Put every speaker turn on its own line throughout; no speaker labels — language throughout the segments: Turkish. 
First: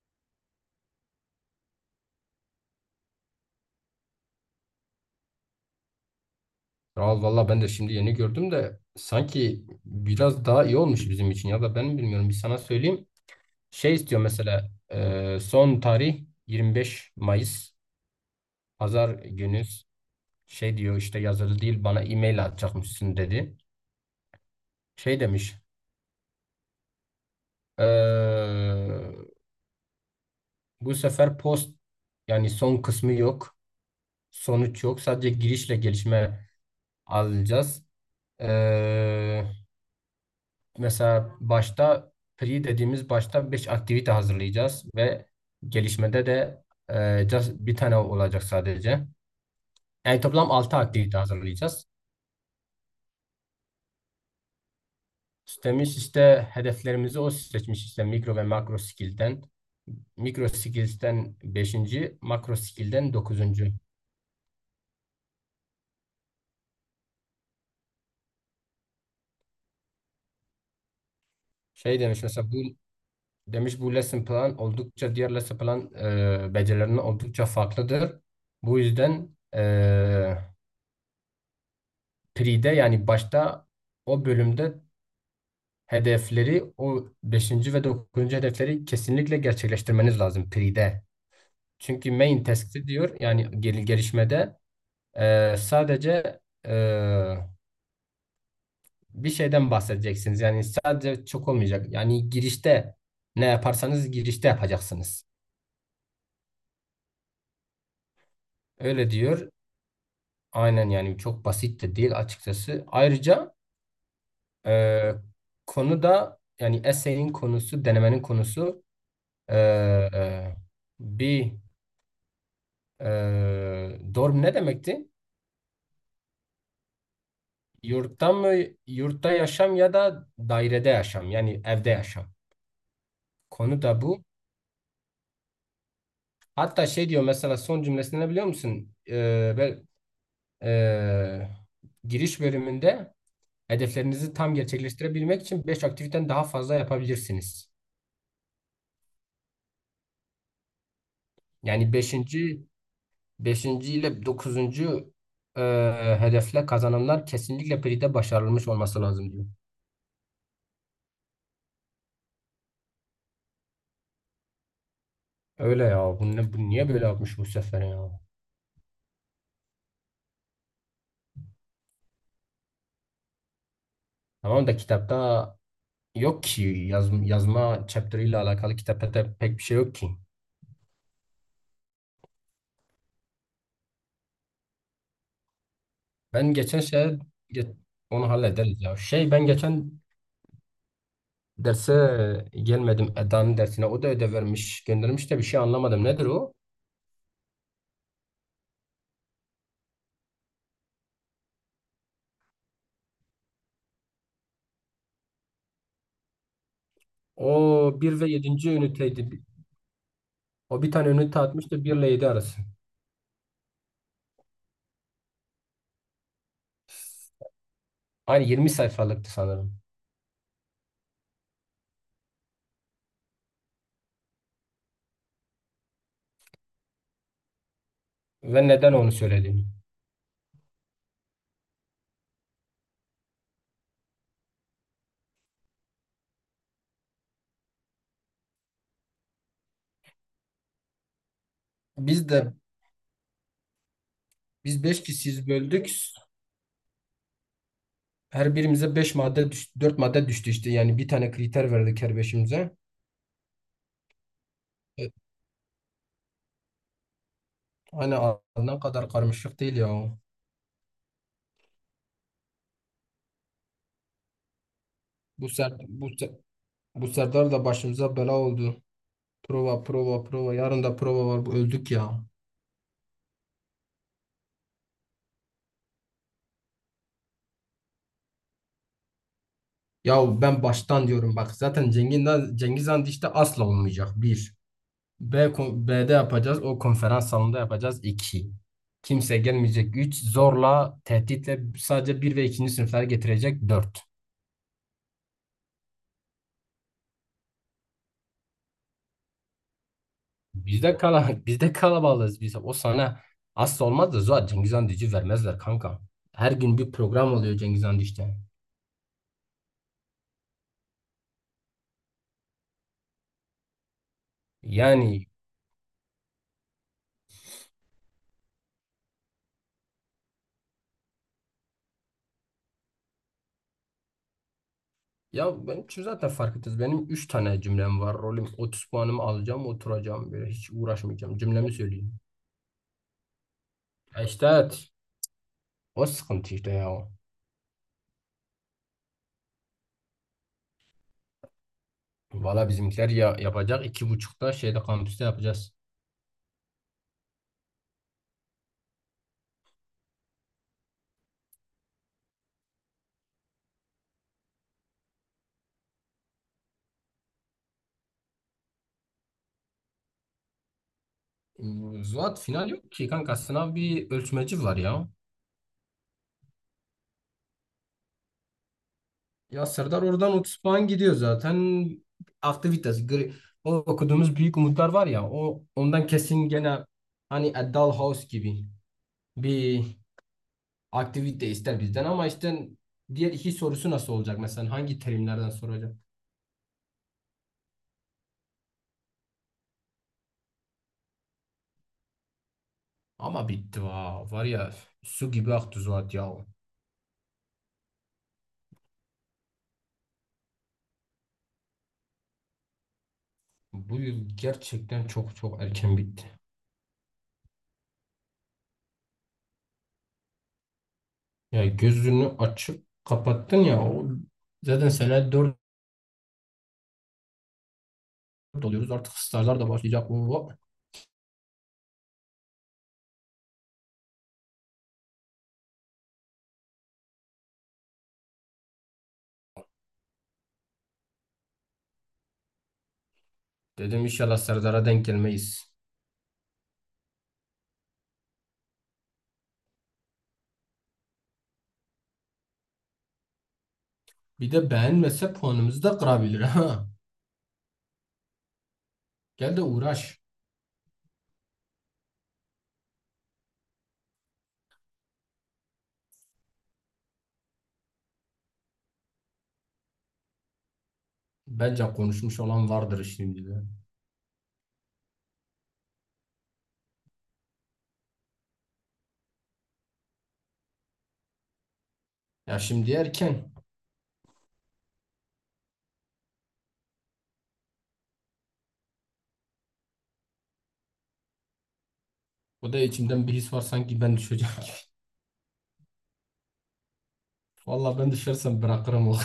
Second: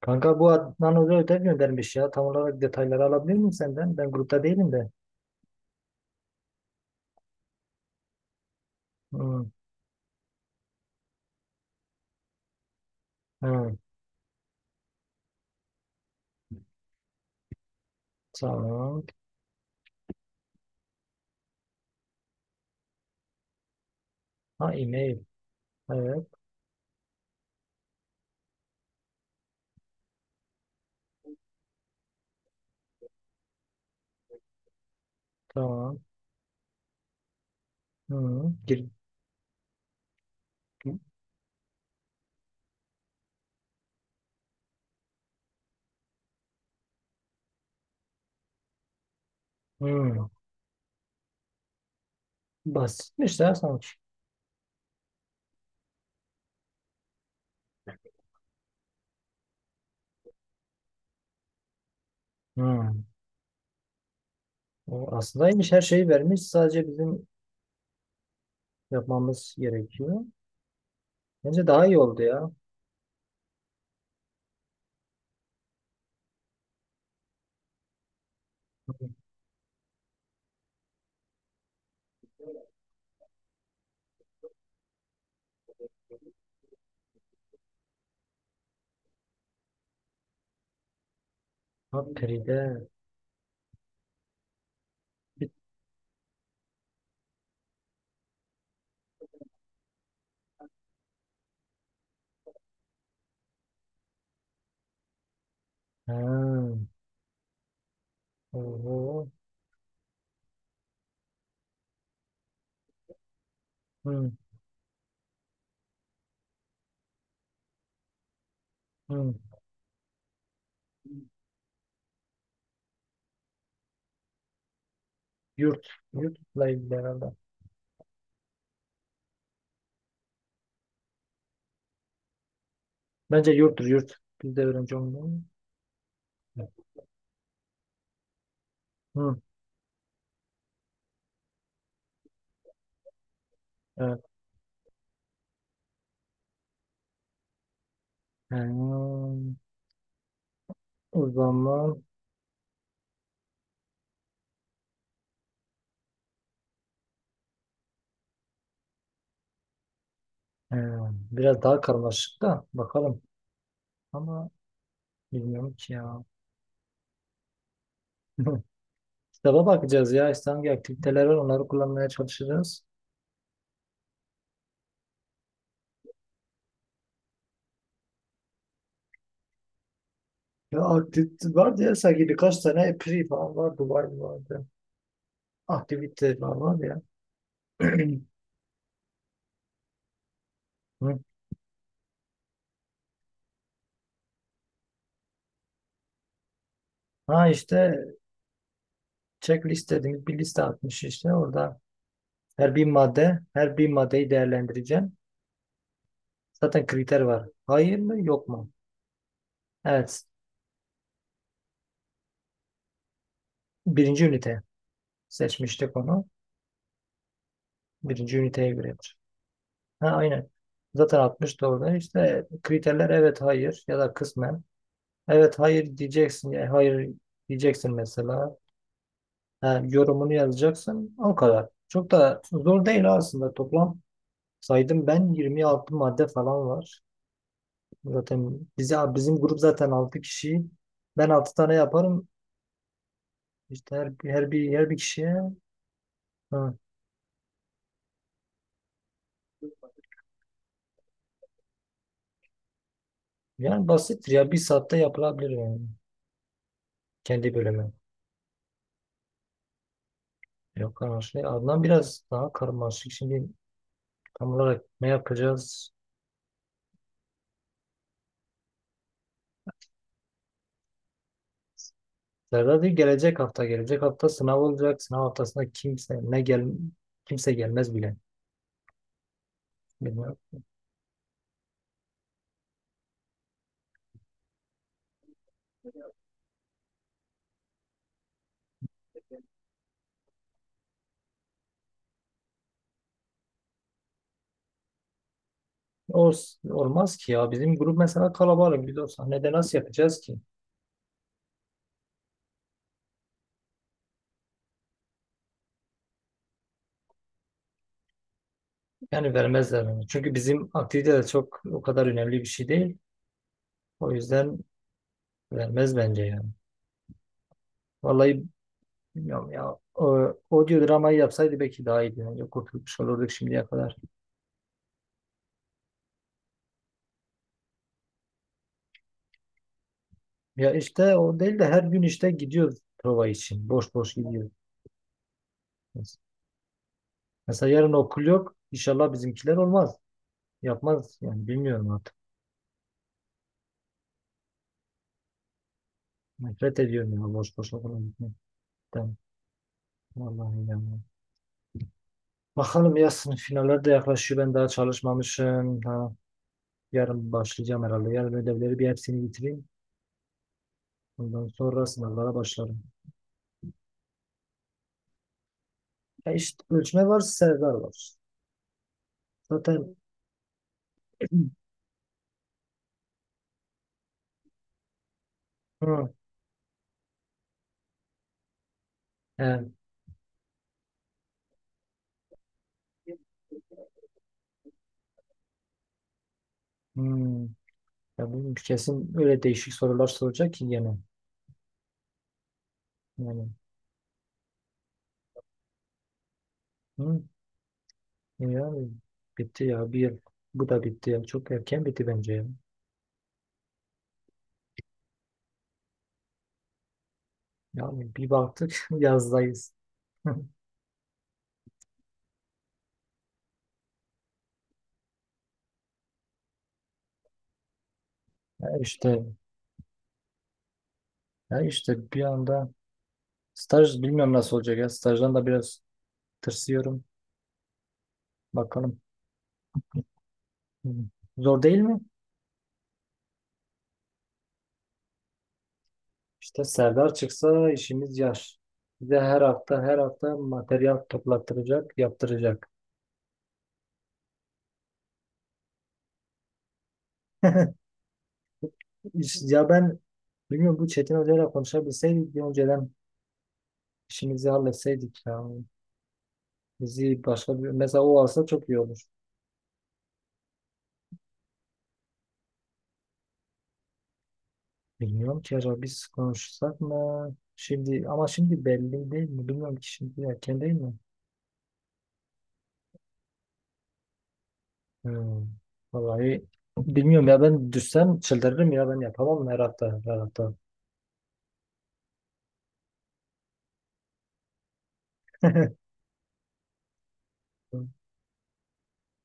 Kanka bu Adnan Hoca ödev göndermiş ya. Tam olarak detayları alabilir miyim senden? Ben grupta değilim de.
Kral valla ben de şimdi yeni gördüm de
Hı,
sanki biraz daha iyi olmuş bizim için ya da ben mi bilmiyorum bir sana söyleyeyim.
hı,
Şey istiyor mesela son tarih 25 Mayıs
tamam.
pazar günü şey diyor işte yazılı değil bana e-mail atacakmışsın dedi.
Ha
Şey
e-mail.
demiş
Evet
e, bu sefer post yani son kısmı yok sonuç yok sadece girişle
tamam.
gelişme alacağız.
Hı, gir,
E, mesela başta pre dediğimiz başta 5 aktivite hazırlayacağız ve gelişmede de just bir tane olacak sadece. Yani
hı.
toplam 6 aktivite hazırlayacağız.
Basitmiş ya sanki.
İstemiş işte hedeflerimizi o seçmiş işte mikro ve makro skill'den. Mikro skills'ten beşinci, makro
Hı.
skill'den dokuzuncu.
O aslındaymış her şeyi vermiş. Sadece bizim yapmamız gerekiyor. Bence daha iyi
Şey
oldu
demiş mesela
ya.
bu lesson plan oldukça diğer lesson plan becerilerine oldukça farklıdır. Bu
Hı.
yüzden e, Pre'de yani başta o bölümde hedefleri o beşinci ve dokuzuncu hedefleri kesinlikle gerçekleştirmeniz lazım Pre'de.
Ha
Çünkü main task'te
pride.
diyor yani gelişmede
Bir-
sadece e, bir şeyden bahsedeceksiniz. Yani sadece çok olmayacak. Yani girişte ne yaparsanız girişte yapacaksınız.
Ha.
Öyle
Oho.
diyor. Aynen yani çok basit de değil açıkçası. Ayrıca
Hı,
e, konu da yani essay'in konusu, denemenin konusu.
hı.
Ee, bir dorm ne demekti?
Yurt. Yurtla ilgili herhalde.
Yurtta mı, yurtta yaşam ya da dairede yaşam yani evde yaşam.
Bence
Konu
yurttur
da
yurt.
bu.
Biz de öğrenci olmalı.
Hatta şey diyor mesela son cümlesini ne biliyor musun?
Hı.
Ee, giriş bölümünde
Evet.
hedeflerinizi tam gerçekleştirebilmek için 5 aktiviten daha fazla yapabilirsiniz.
Hmm, O zaman
Yani beşinci ile dokuzuncu hedefle kazanımlar kesinlikle PRI'de başarılmış olması lazım diyor.
biraz daha karmaşık da bakalım. Ama bilmiyorum
Öyle
ki
ya.
ya.
Bu niye böyle yapmış bu sefer ya?
Kitaba bakacağız ya. İşte hangi aktiviteler var onları kullanmaya çalışacağız.
Tamam da kitapta yok ki yazma chapter ile alakalı kitapta da pek bir şey yok ki.
Ya aktivite vardı ya sanki birkaç tane epri falan vardı. Var vardı. Aktiviteler
Ben
var
geçen
vardı ya.
şey ge- onu hallederiz ya. Şey ben geçen
Hı.
derse gelmedim Eda'nın dersine. O da ödev vermiş, göndermiş de bir şey anlamadım. Nedir o?
Ha işte checklist dediğimiz bir liste atmış işte. Orada her bir madde, her bir maddeyi değerlendireceğim. Zaten kriter var. Hayır
O bir
mı
ve
yok mu?
yedinci üniteydi.
Evet.
O bir tane ünite atmıştı 1 ile 7 arası.
Birinci ünite. Seçmiştik onu. Birinci
Aynı
üniteye
20
göredir.
sayfalıktı sanırım.
Ha, aynen. Zaten 60 doğru. İşte kriterler evet hayır ya da kısmen. Evet hayır diyeceksin. Yani hayır diyeceksin mesela.
Ve neden onu söyledim?
Ha, yorumunu yazacaksın. O kadar. Çok da zor değil aslında. Toplam saydım ben 26 madde falan var. Zaten bizim grup zaten 6 kişi. Ben 6 tane yaparım.
Biz de
İşte her, her bir
biz
her bir
5
kişiye.
kişiyiz böldük.
Ha.
Her birimize 5 madde düştü, 4 madde düştü işte. Yani bir tane kriter verdik her beşimize.
Yani basittir ya. Bir saatte
E,
yapılabilir yani. Kendi bölümü.
Hani ne kadar karmaşık değil ya.
Yok anlaşılıyor. Adnan biraz daha karmaşık. Şimdi tam olarak ne
Bu ser,
yapacağız?
bu, Se- bu Serdar da başımıza bela oldu. Prova, prova, prova. Yarın da prova var. Bu öldük ya.
Serdar değil gelecek hafta. Gelecek hafta sınav olacak. Sınav haftasında kimse gelmez bile. Bilmiyorum.
Ya ben baştan diyorum bak. Zaten Cengiz Han işte asla olmayacak. Bir. B'de yapacağız. O konferans salonunda yapacağız. İki. Kimse gelmeyecek. Üç. Zorla, tehditle sadece bir ve ikinci sınıflar getirecek. Dört.
Olmaz ki ya. Bizim grup mesela kalabalık. Biz o sahnede nasıl yapacağız ki?
Bizde kala bizde kalabalığız biz. O sana asla olmaz da zaten Cengiz Han Düzü vermezler kanka. Her gün bir program oluyor Cengiz Han Düzü'de.
Yani vermezler onu. Çünkü bizim aktivite de çok o kadar önemli bir şey değil. O yüzden
Yani
vermez bence yani. Vallahi bilmiyorum ya. Audio dramayı yapsaydı belki daha iyiydi. Yani kurtulmuş olurduk şimdiye kadar.
ya ben şu zaten fark ettiniz. Benim 3 tane cümlem var. Rolüm 30 puanımı alacağım, oturacağım böyle
Ya
hiç
işte
uğraşmayacağım.
o değil de
Cümlemi
her gün
söyleyeyim.
işte gidiyoruz prova için. Boş boş
İşte
gidiyoruz.
evet. O sıkıntı işte ya.
Mesela yarın okul yok. İnşallah bizimkiler olmaz. Yapmaz yani bilmiyorum artık.
Valla bizimkiler ya yapacak iki buçukta şeyde kampüste yapacağız.
Nefret ediyorum ya boş boş okula gitmekten. Vallahi yani. Bakalım ya sınıf finaller de yaklaşıyor. Ben daha çalışmamışım. Ha, yarın başlayacağım herhalde. Yarın ödevleri bir hepsini bitireyim. Ondan sonra sınavlara
Zuhat final
başlarım.
yok ki kanka sınav bir ölçmeci var ya.
Ya işte ölçme var, Serdar var.
Ya
Zaten
Serdar oradan 30 puan gidiyor zaten. Aktivitas. O okuduğumuz Büyük Umutlar var ya o ondan
Hı,
kesin gene hani A Dollhouse gibi
evet.
bir aktivite ister bizden ama işte diğer iki sorusu nasıl olacak mesela hangi terimlerden soracak?
Hmm. Ya bilmiyorum, kesin öyle değişik sorular soracak ki gene.
Ama
Yani
bitti va. Var ya su gibi aktı Zuhat ya.
hı, ya bitti ya bir yıl. Bu da bitti ya. Çok erken bitti bence ya.
Bu yıl gerçekten çok çok erken bitti.
Yani bir baktık yazdayız.
Ya gözünü açıp kapattın ya o zaten sene 4
Ya
oluyoruz artık
işte
stajlar da başlayacak. Oo,
ya işte bir anda staj bilmiyorum nasıl olacak ya. Stajdan da biraz tırsıyorum. Bakalım. Hı. Zor değil mi?
dedim inşallah Serdar'a denk gelmeyiz.
İşte Serdar çıksa işimiz yar. Bize her hafta her hafta materyal toplattıracak, yaptıracak.
Bir de beğenmese puanımızı da kırabilir ha. Gel de
Ya ben
uğraş.
bilmiyorum bu Çetin Hoca'yla konuşabilseydik bir önceden işimizi halletseydik ya. Bizi başka bir mesela o alsa çok iyi olur.
Bence konuşmuş olan vardır şimdi de.
Bilmiyorum ki acaba biz konuşsak mı? Şimdi ama şimdi belli değil mi? Bilmiyorum ki şimdi erken değil mi?
Ya şimdi erken.
Hmm. Vallahi bilmiyorum ya ben düşsem çıldırırım ya ben yapamam her hafta her hafta.
O da içimden bir his var sanki ben düşeceğim gibi. Vallahi ben düşersem bırakırım o.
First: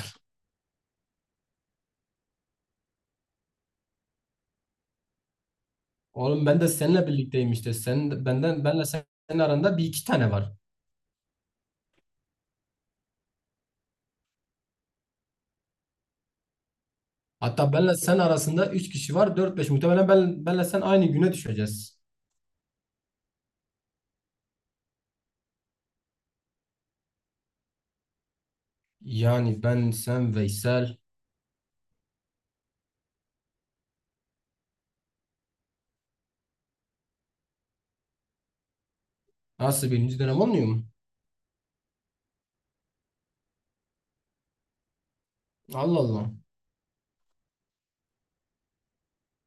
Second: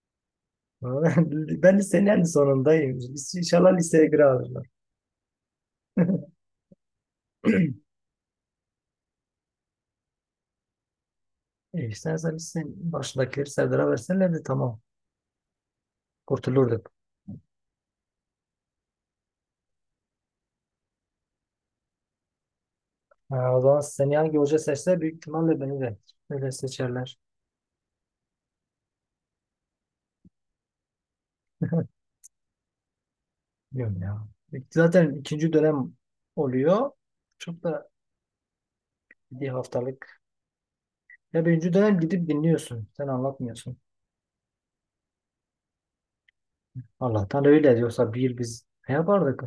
Ben lisenin en sonundayım. İnşallah liseye girer alırlar.
Oğlum ben de seninle birlikteyim işte. Sen benden benle senin aranda bir iki tane var.
E istersen sen başındakileri Serdar'a versenler de tamam. Kurtulurduk.
Hatta benle sen arasında üç kişi var. Dört beş muhtemelen benle sen aynı güne düşeceğiz.
Ha, o zaman seni hangi hoca seçse büyük ihtimalle beni de öyle seçerler.
Yani ben sen Veysel.
Bilmiyorum ya. Zaten ikinci dönem oluyor. Çok da bir
Nasıl birinci
haftalık.
dönem olmuyor mu?
Ya birinci dönem gidip dinliyorsun. Sen anlatmıyorsun.
Allah Allah.
Allah'tan öyle diyorsa bir yıl biz ne yapardık?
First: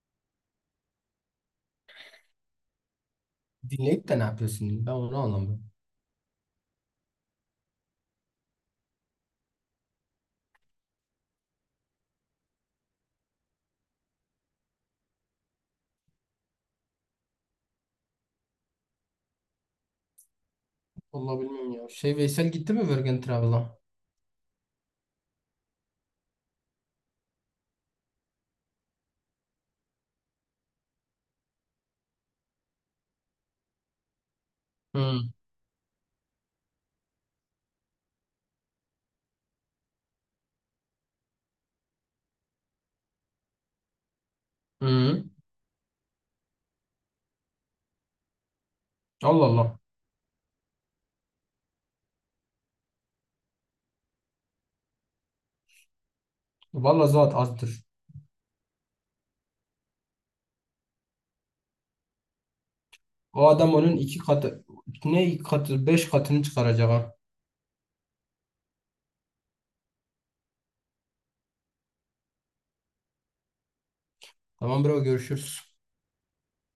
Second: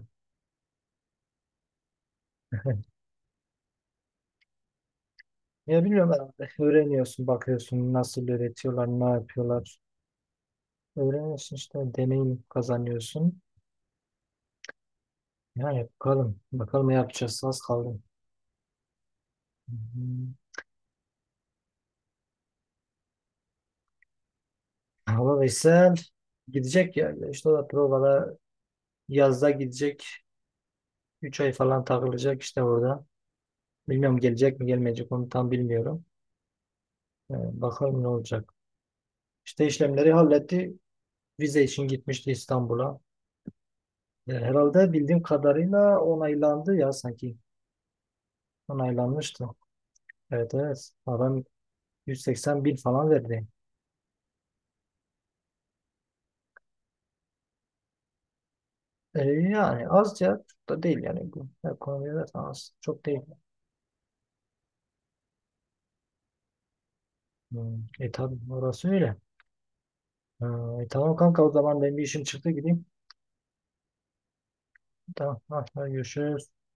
Dinleyip de ne yapıyorsun? Ben onu anlamıyorum.
Ya bilmiyorum herhalde. Öğreniyorsun, bakıyorsun nasıl öğretiyorlar, ne yapıyorlar. Öğreniyorsun işte deneyim kazanıyorsun. Ya yapalım. Bakalım ne yapacağız. Az kaldı. Hı hı.
Vallahi bilmiyorum ya. Şey Veysel gitti mi Virgin Travel'a?
Ama Veysel gidecek ya. İşte o da provada yazda gidecek. 3 ay falan takılacak işte orada. Bilmiyorum gelecek mi gelmeyecek
Hı.
onu tam bilmiyorum. Ee, bakalım ne olacak. İşte işlemleri halletti. Vize için gitmişti İstanbul'a. Herhalde bildiğim
Hı.
kadarıyla onaylandı ya sanki. Onaylanmıştı.
Allah Allah.
Evet evet. Adam 180 bin falan verdi.
Vallahi zat azdır.
Yani az ya. Çok da değil yani. Bu ekonomide az. Çok değil.
O adam onun iki katı, ne iki katı, beş katını çıkaracak ha.
Hmm. E tabii orası öyle. Ha, tamam kanka o zaman benim bir işim çıktı gideyim.
Tamam bro
Tamam ha,
görüşürüz.
hadi görüşürüz.